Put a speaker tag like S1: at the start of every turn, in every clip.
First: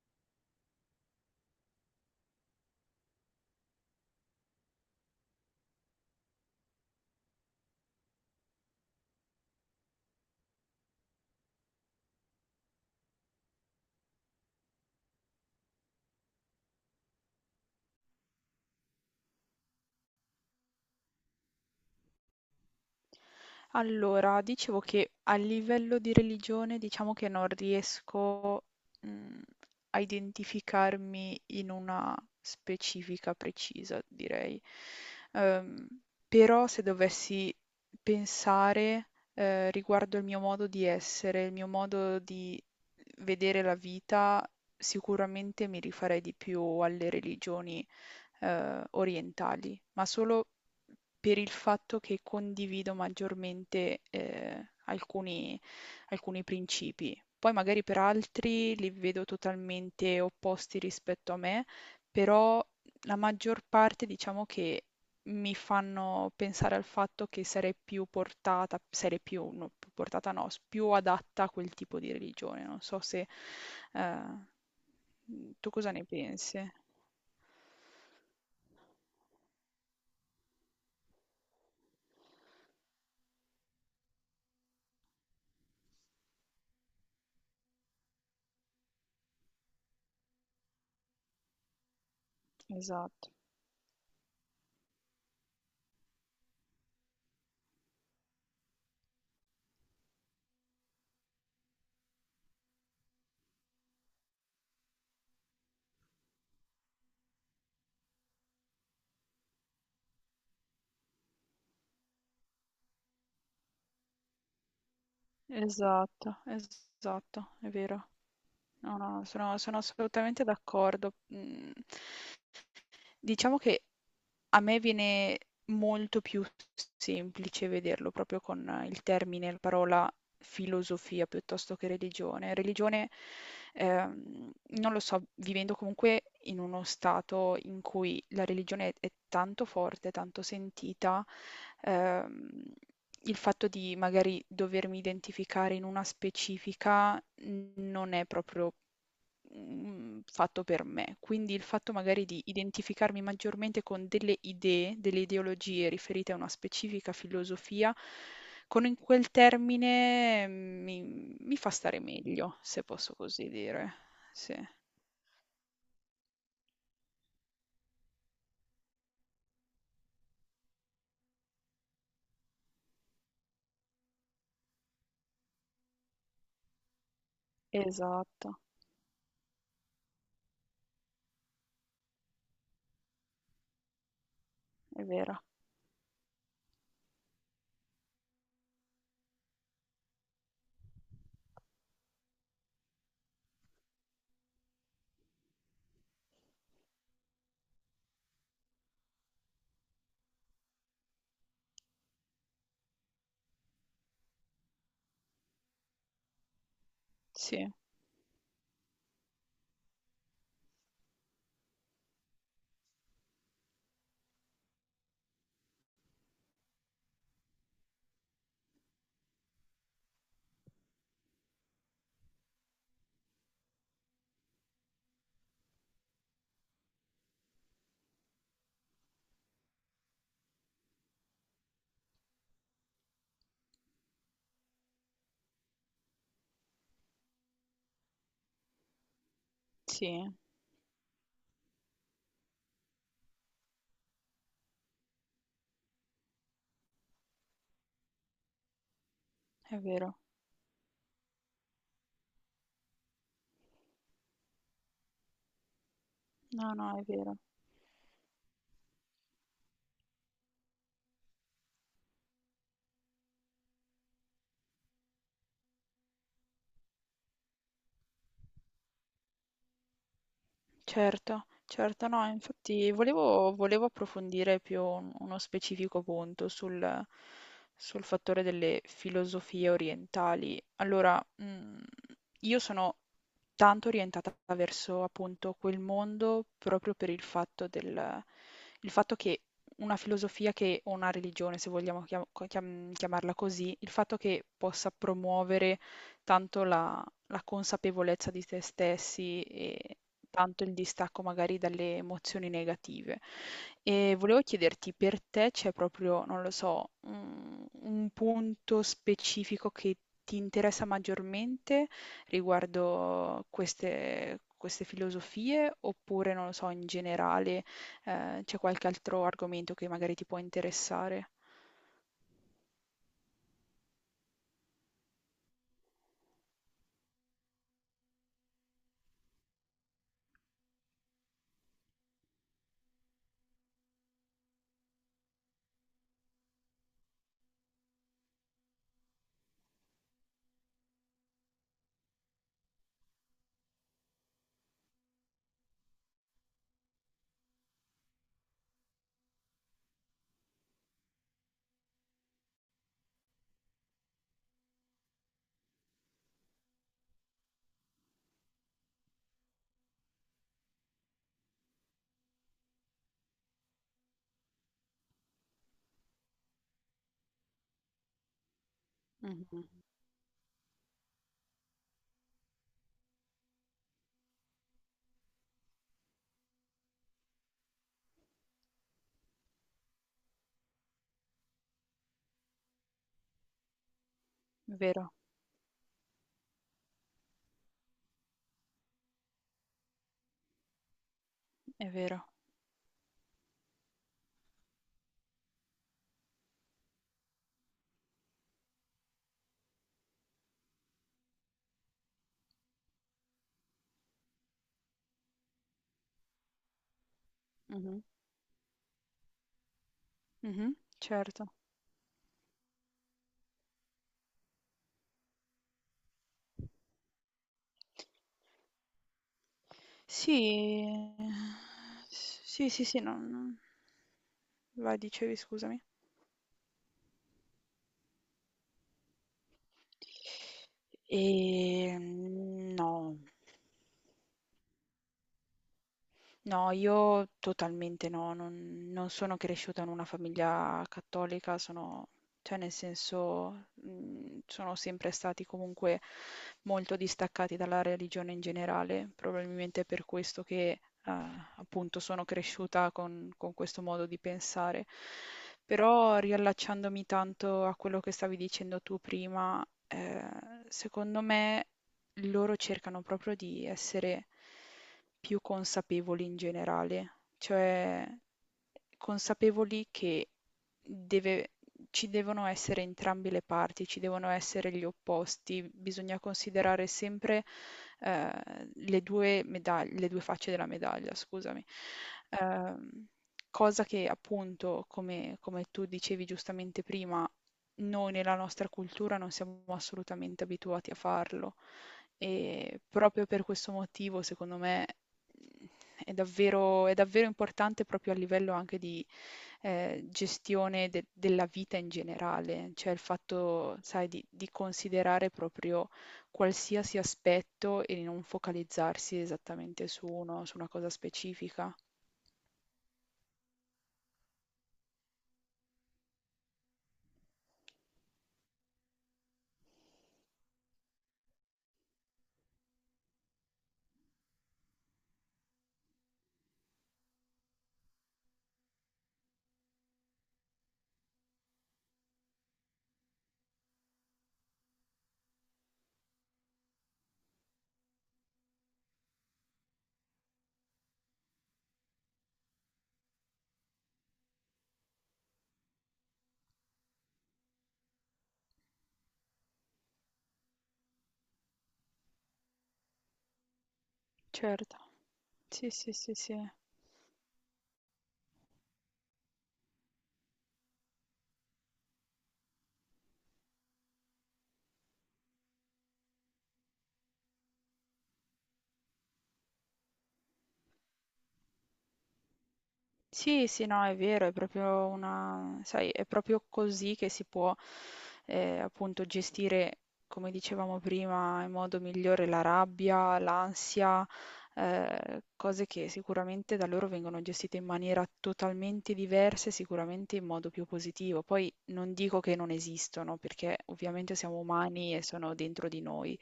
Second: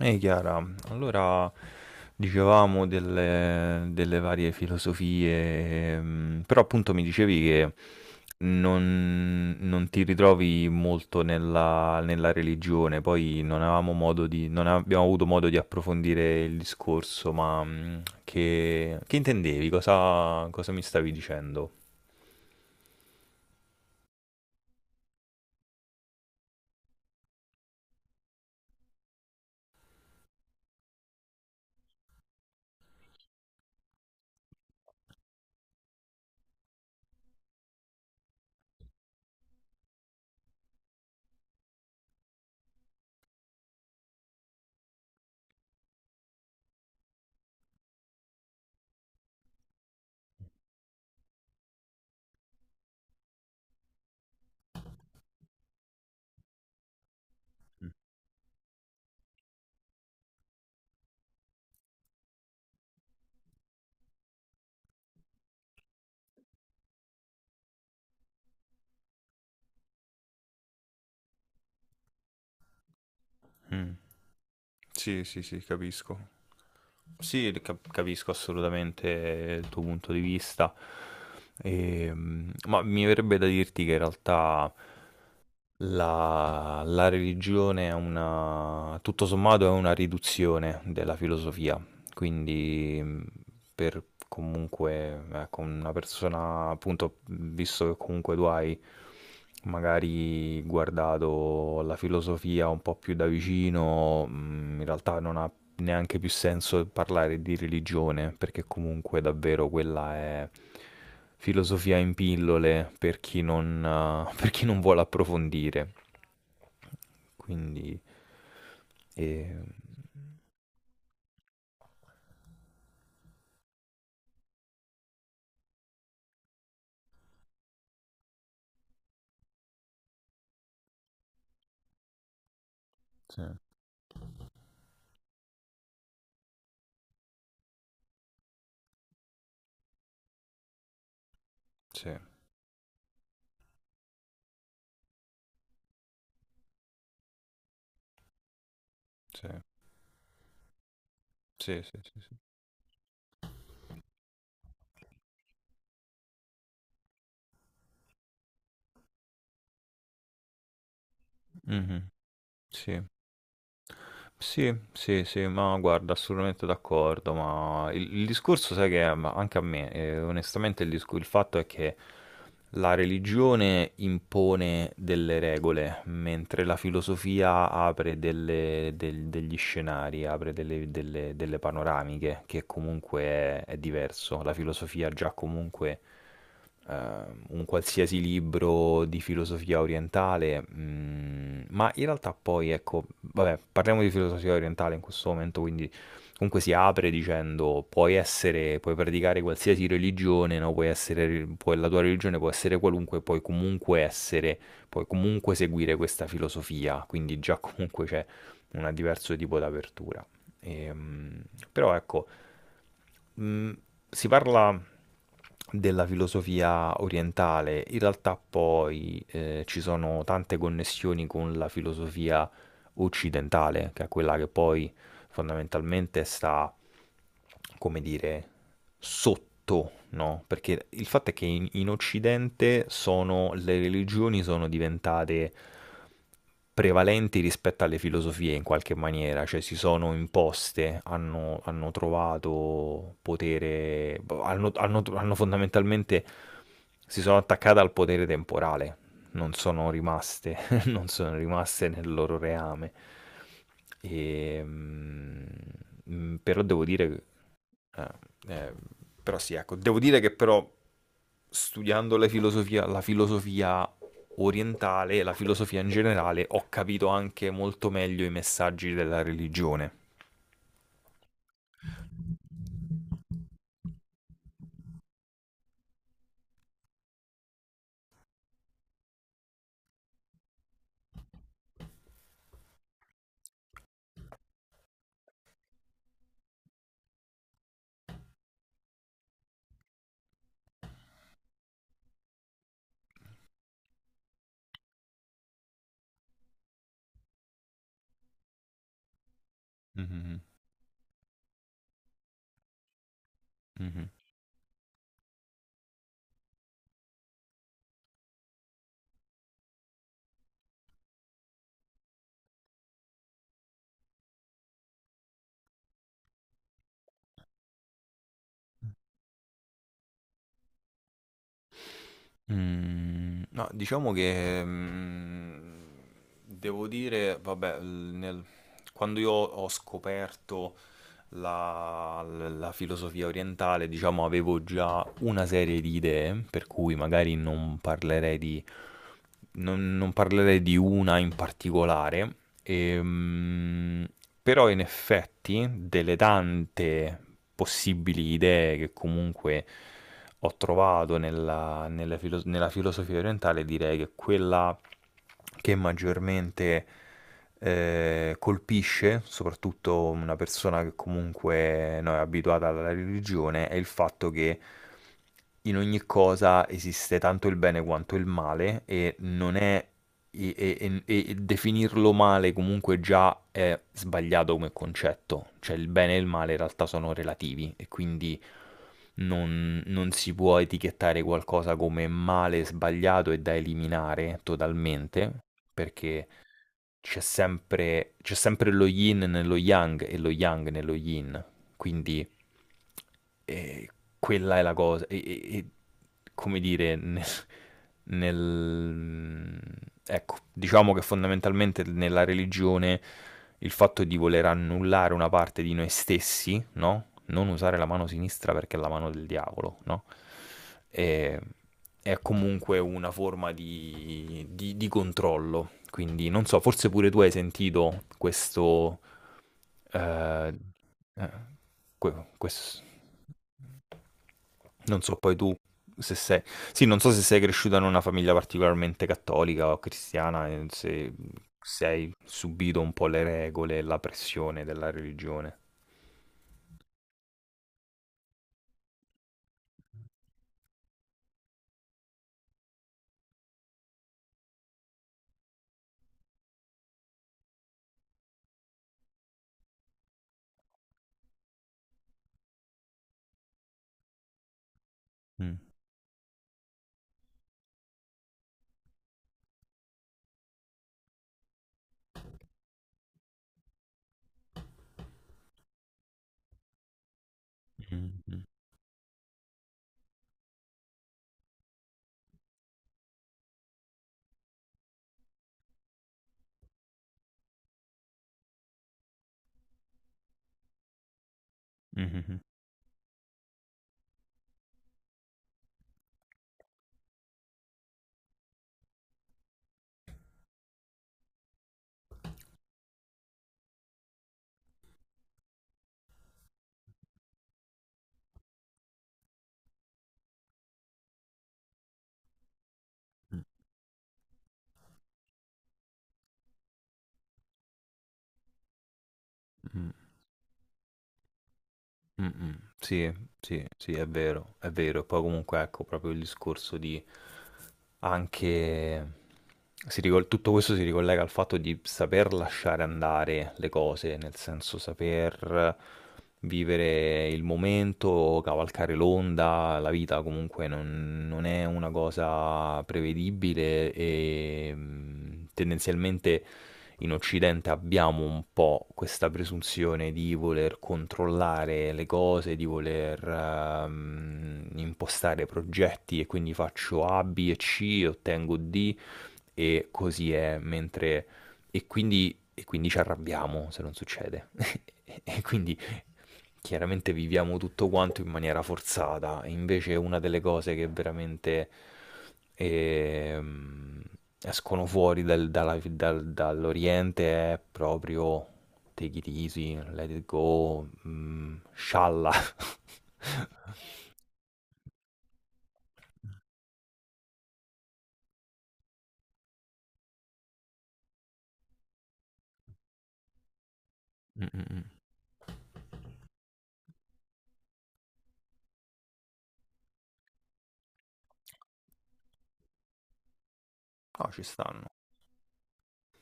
S1: Ehi Chiara, allora dicevamo delle varie filosofie, però appunto mi dicevi che non ti ritrovi molto nella religione, poi non abbiamo avuto modo di approfondire il discorso, ma che intendevi? Cosa mi stavi dicendo?
S2: Allora, dicevo che a livello di religione diciamo che non riesco, mhmm, a identificarmi in una specifica precisa, direi. Uhm, Però se dovessi pensare, riguardo il mio modo di essere, il mio modo di vedere la vita, sicuramente mi rifarei di più alle religioni, orientali, ma solo per il fatto che condivido maggiormente, alcuni principi. Poi magari per altri li vedo totalmente opposti rispetto a me, però la maggior parte diciamo che mi fanno pensare al fatto che sarei più portata sarei più no, più portata no, s più adatta a quel tipo di religione. Non so se
S1: Mm.
S2: ehm,
S1: Sì, sì,
S2: mhmm,
S1: sì,
S2: tu cosa ne
S1: capisco.
S2: pensi?
S1: Sì, capisco assolutamente il tuo punto di vista. Ma mi verrebbe da dirti che in realtà la religione è una, tutto sommato è una riduzione della filosofia, quindi
S2: Esatto,
S1: per comunque, ecco, una persona, appunto, visto che comunque tu hai magari guardato la filosofia un po' più da vicino, in realtà non ha neanche più senso parlare di religione, perché comunque davvero quella è filosofia in pillole per chi non vuole approfondire.
S2: esatto, è
S1: Quindi,
S2: vero. No, no,
S1: eh,
S2: sono assolutamente d'accordo. Mm. Diciamo che a me viene molto più semplice vederlo proprio con il termine, la parola filosofia piuttosto che religione. Religione,
S1: sì,
S2: ehm, non lo so, vivendo comunque in uno stato in cui è tanto forte, tanto sentita,
S1: sì,
S2: ehm, il fatto di magari dovermi identificare in una specifica non è proprio
S1: sì,
S2: mhmm, fatto per me. Quindi il
S1: sì,
S2: fatto
S1: sì, sì,
S2: magari
S1: sì.
S2: di identificarmi maggiormente con delle idee, delle ideologie riferite a una specifica filosofia, con in quel termine mi fa stare
S1: Mhm,
S2: meglio, se
S1: sì.
S2: posso così dire. Sì.
S1: Sì, sì, sì, ma guarda, assolutamente d'accordo, ma il discorso, sai che è, ma anche a me, onestamente, il fatto è che la religione impone delle regole, mentre la filosofia apre
S2: Esatto,
S1: degli scenari, apre delle panoramiche, che comunque è diverso. La
S2: è
S1: filosofia già
S2: vero.
S1: comunque eh, un qualsiasi libro di filosofia orientale, ma in realtà poi, ecco, vabbè, parliamo di filosofia orientale in questo momento, quindi comunque si apre dicendo puoi essere, puoi praticare qualsiasi religione, no? Puoi essere, la tua religione può essere qualunque, puoi comunque essere, puoi comunque seguire questa filosofia, quindi già
S2: Sì,
S1: comunque c'è un diverso tipo d'apertura. Ehm, Però ecco, Mm, si parla della filosofia orientale, in realtà poi ci sono tante connessioni con la filosofia occidentale, che è quella che poi fondamentalmente sta come dire, sotto, no? Perché il fatto è che in, in Occidente sono, le religioni sono diventate prevalenti rispetto alle filosofie in qualche maniera, cioè si sono
S2: sì,
S1: imposte, hanno trovato potere, hanno fondamentalmente si sono attaccate al potere temporale, non
S2: è
S1: sono
S2: vero.
S1: rimaste non sono rimaste nel loro reame. E, però
S2: No,
S1: devo
S2: no, è
S1: dire,
S2: vero.
S1: eh, eh, però sì, ecco, devo dire che però studiando la filosofia orientale e la filosofia in generale ho capito anche molto meglio i messaggi della religione.
S2: Certo, certo, no, infatti volevo approfondire più uno specifico punto sul fattore delle filosofie orientali. Allora, io sono tanto orientata verso appunto quel mondo proprio per il fatto il fatto che una filosofia che, o una religione, se vogliamo chiamarla così, il fatto che possa promuovere tanto la, la consapevolezza di se stessi
S1: Mhm,
S2: tanto il distacco magari dalle emozioni negative.
S1: mhm.
S2: E volevo chiederti, per te c'è proprio, non lo so, un punto specifico che ti interessa maggiormente riguardo queste filosofie, oppure, non lo so, in generale, c'è qualche altro argomento che magari ti può interessare?
S1: Mm, no, diciamo che devo dire, vabbè, quando io ho scoperto la filosofia orientale, diciamo, avevo già una serie di idee, per cui magari non parlerei di una in particolare, ehm, però in effetti delle tante possibili idee che comunque ho trovato nella filosofia orientale, direi che quella che maggiormente colpisce soprattutto una persona che comunque no, è abituata alla religione è il fatto che in ogni cosa esiste tanto il bene quanto il male e non
S2: Mhm.
S1: è e definirlo male comunque già è sbagliato come concetto, cioè il bene e il male in realtà sono relativi e quindi non si può etichettare qualcosa come male sbagliato e da eliminare
S2: È vero,
S1: totalmente, perché c'è sempre lo yin nello yang e lo yang nello yin.
S2: è vero.
S1: Quindi eh, quella è la cosa. Come dire, nel- ecco, diciamo che fondamentalmente nella religione il fatto di voler annullare una parte di noi stessi, no? Non usare la
S2: Mhm,
S1: mano sinistra perché è la mano del diavolo, no?
S2: mhm.
S1: E-
S2: Certo.
S1: è comunque una forma di, di controllo. Quindi non so, forse pure tu hai sentito questo...
S2: Sì,
S1: eh, eh,
S2: ehm, s sì,
S1: questo
S2: sì, non... Vai,
S1: non so poi
S2: dicevi,
S1: tu
S2: scusami.
S1: se sei... Sì, non so se sei cresciuta in una famiglia particolarmente cattolica o cristiana, e se, se hai subito un po'
S2: No.
S1: le regole e la pressione della religione.
S2: No, io totalmente no, non sono cresciuta in una famiglia cattolica, sono, cioè nel senso, sono sempre stati comunque molto distaccati dalla religione in generale, probabilmente è per questo che appunto sono cresciuta con questo modo di pensare.
S1: Mm,
S2: Però riallacciandomi tanto a quello che stavi dicendo tu prima, secondo me loro cercano proprio di essere più consapevoli in generale, cioè
S1: mm, mm,
S2: consapevoli che deve ci devono essere entrambe le parti, ci devono essere gli opposti, bisogna considerare sempre, le 2 facce della medaglia, scusami.
S1: mm, mm,
S2: Ehm, cosa che appunto, come tu dicevi giustamente prima, noi nella nostra cultura non siamo assolutamente abituati a farlo e proprio per questo motivo, secondo me, è davvero importante proprio a livello anche gestione de della vita in generale, cioè il
S1: mm,
S2: fatto, sai, di considerare proprio qualsiasi aspetto e di non focalizzarsi esattamente
S1: mm.
S2: su una cosa specifica.
S1: Mm, mm. Sì, sì, sì, è vero, è vero. E poi comunque ecco proprio il discorso di anche... tutto questo si ricollega al fatto di saper lasciare andare le cose, nel senso saper vivere il momento, cavalcare l'onda, la vita comunque non è una cosa prevedibile e tendenzialmente in Occidente abbiamo un po' questa presunzione di voler controllare le cose, di voler impostare progetti e quindi faccio A, B e C, ottengo D e così è, mentre... e quindi ci arrabbiamo se non succede.
S2: Certo,
S1: E
S2: sì,
S1: quindi
S2: sì, sì, sì.
S1: chiaramente viviamo tutto quanto in maniera forzata, e invece una delle cose che veramente ehm, escono fuori dall'Oriente è proprio take it easy, let it go, scialla.
S2: Sì, sì, no, è vero, è proprio una, sai, è proprio così che si può appunto gestire, come dicevamo prima, in modo migliore la rabbia, l'ansia,
S1: Mm, mm, mm.
S2: cose che sicuramente da loro vengono gestite in maniera totalmente diversa e sicuramente in modo più positivo. Poi non dico che non esistono, perché ovviamente
S1: No,
S2: siamo
S1: ci stanno,
S2: umani e sono dentro di noi.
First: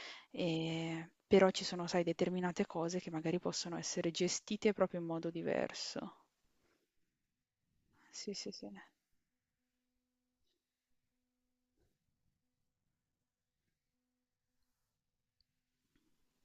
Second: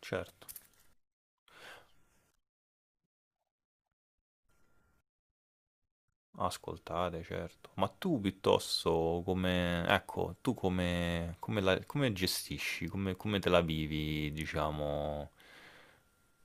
S1: certo.
S2: Però ci sono, sai, determinate cose che magari possono essere gestite proprio in modo diverso.
S1: Ascoltare, certo. Ma tu
S2: Sì, sì, sì.
S1: piuttosto come, ecco, tu come, come gestisci, come te la vivi, diciamo,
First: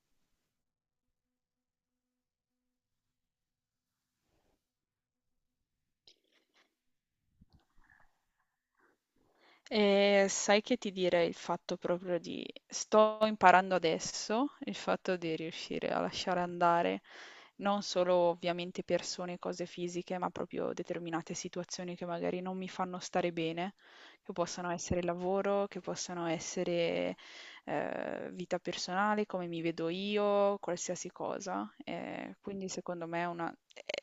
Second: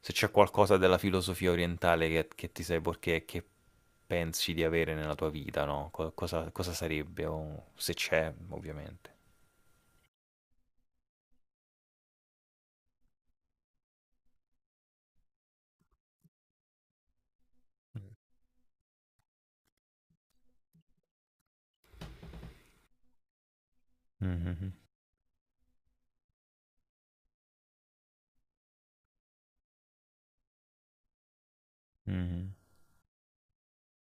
S1: se c'è qualcosa della filosofia orientale che ti sei perché che pensi di avere nella tua vita, no? Cosa, cosa sarebbe, o se c'è, ovviamente.
S2: E sai che ti direi il fatto proprio di sto imparando adesso, il fatto di riuscire a lasciare andare non
S1: Mm.
S2: solo ovviamente persone, cose fisiche, ma proprio determinate situazioni che magari non mi fanno stare bene, che possono
S1: Mhm,
S2: essere il lavoro, che possono essere vita personale, come mi vedo io, qualsiasi cosa.
S1: mhm,
S2: Quindi secondo me è una...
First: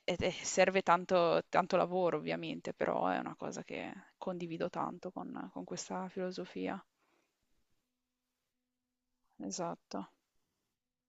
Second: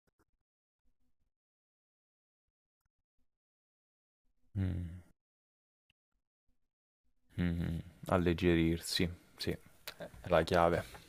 S2: serve tanto, tanto lavoro ovviamente, però è una cosa che condivido
S1: mhm,
S2: tanto con questa filosofia.
S1: mhm. Alleggerirsi, sì,
S2: Esatto.
S1: è la chiave.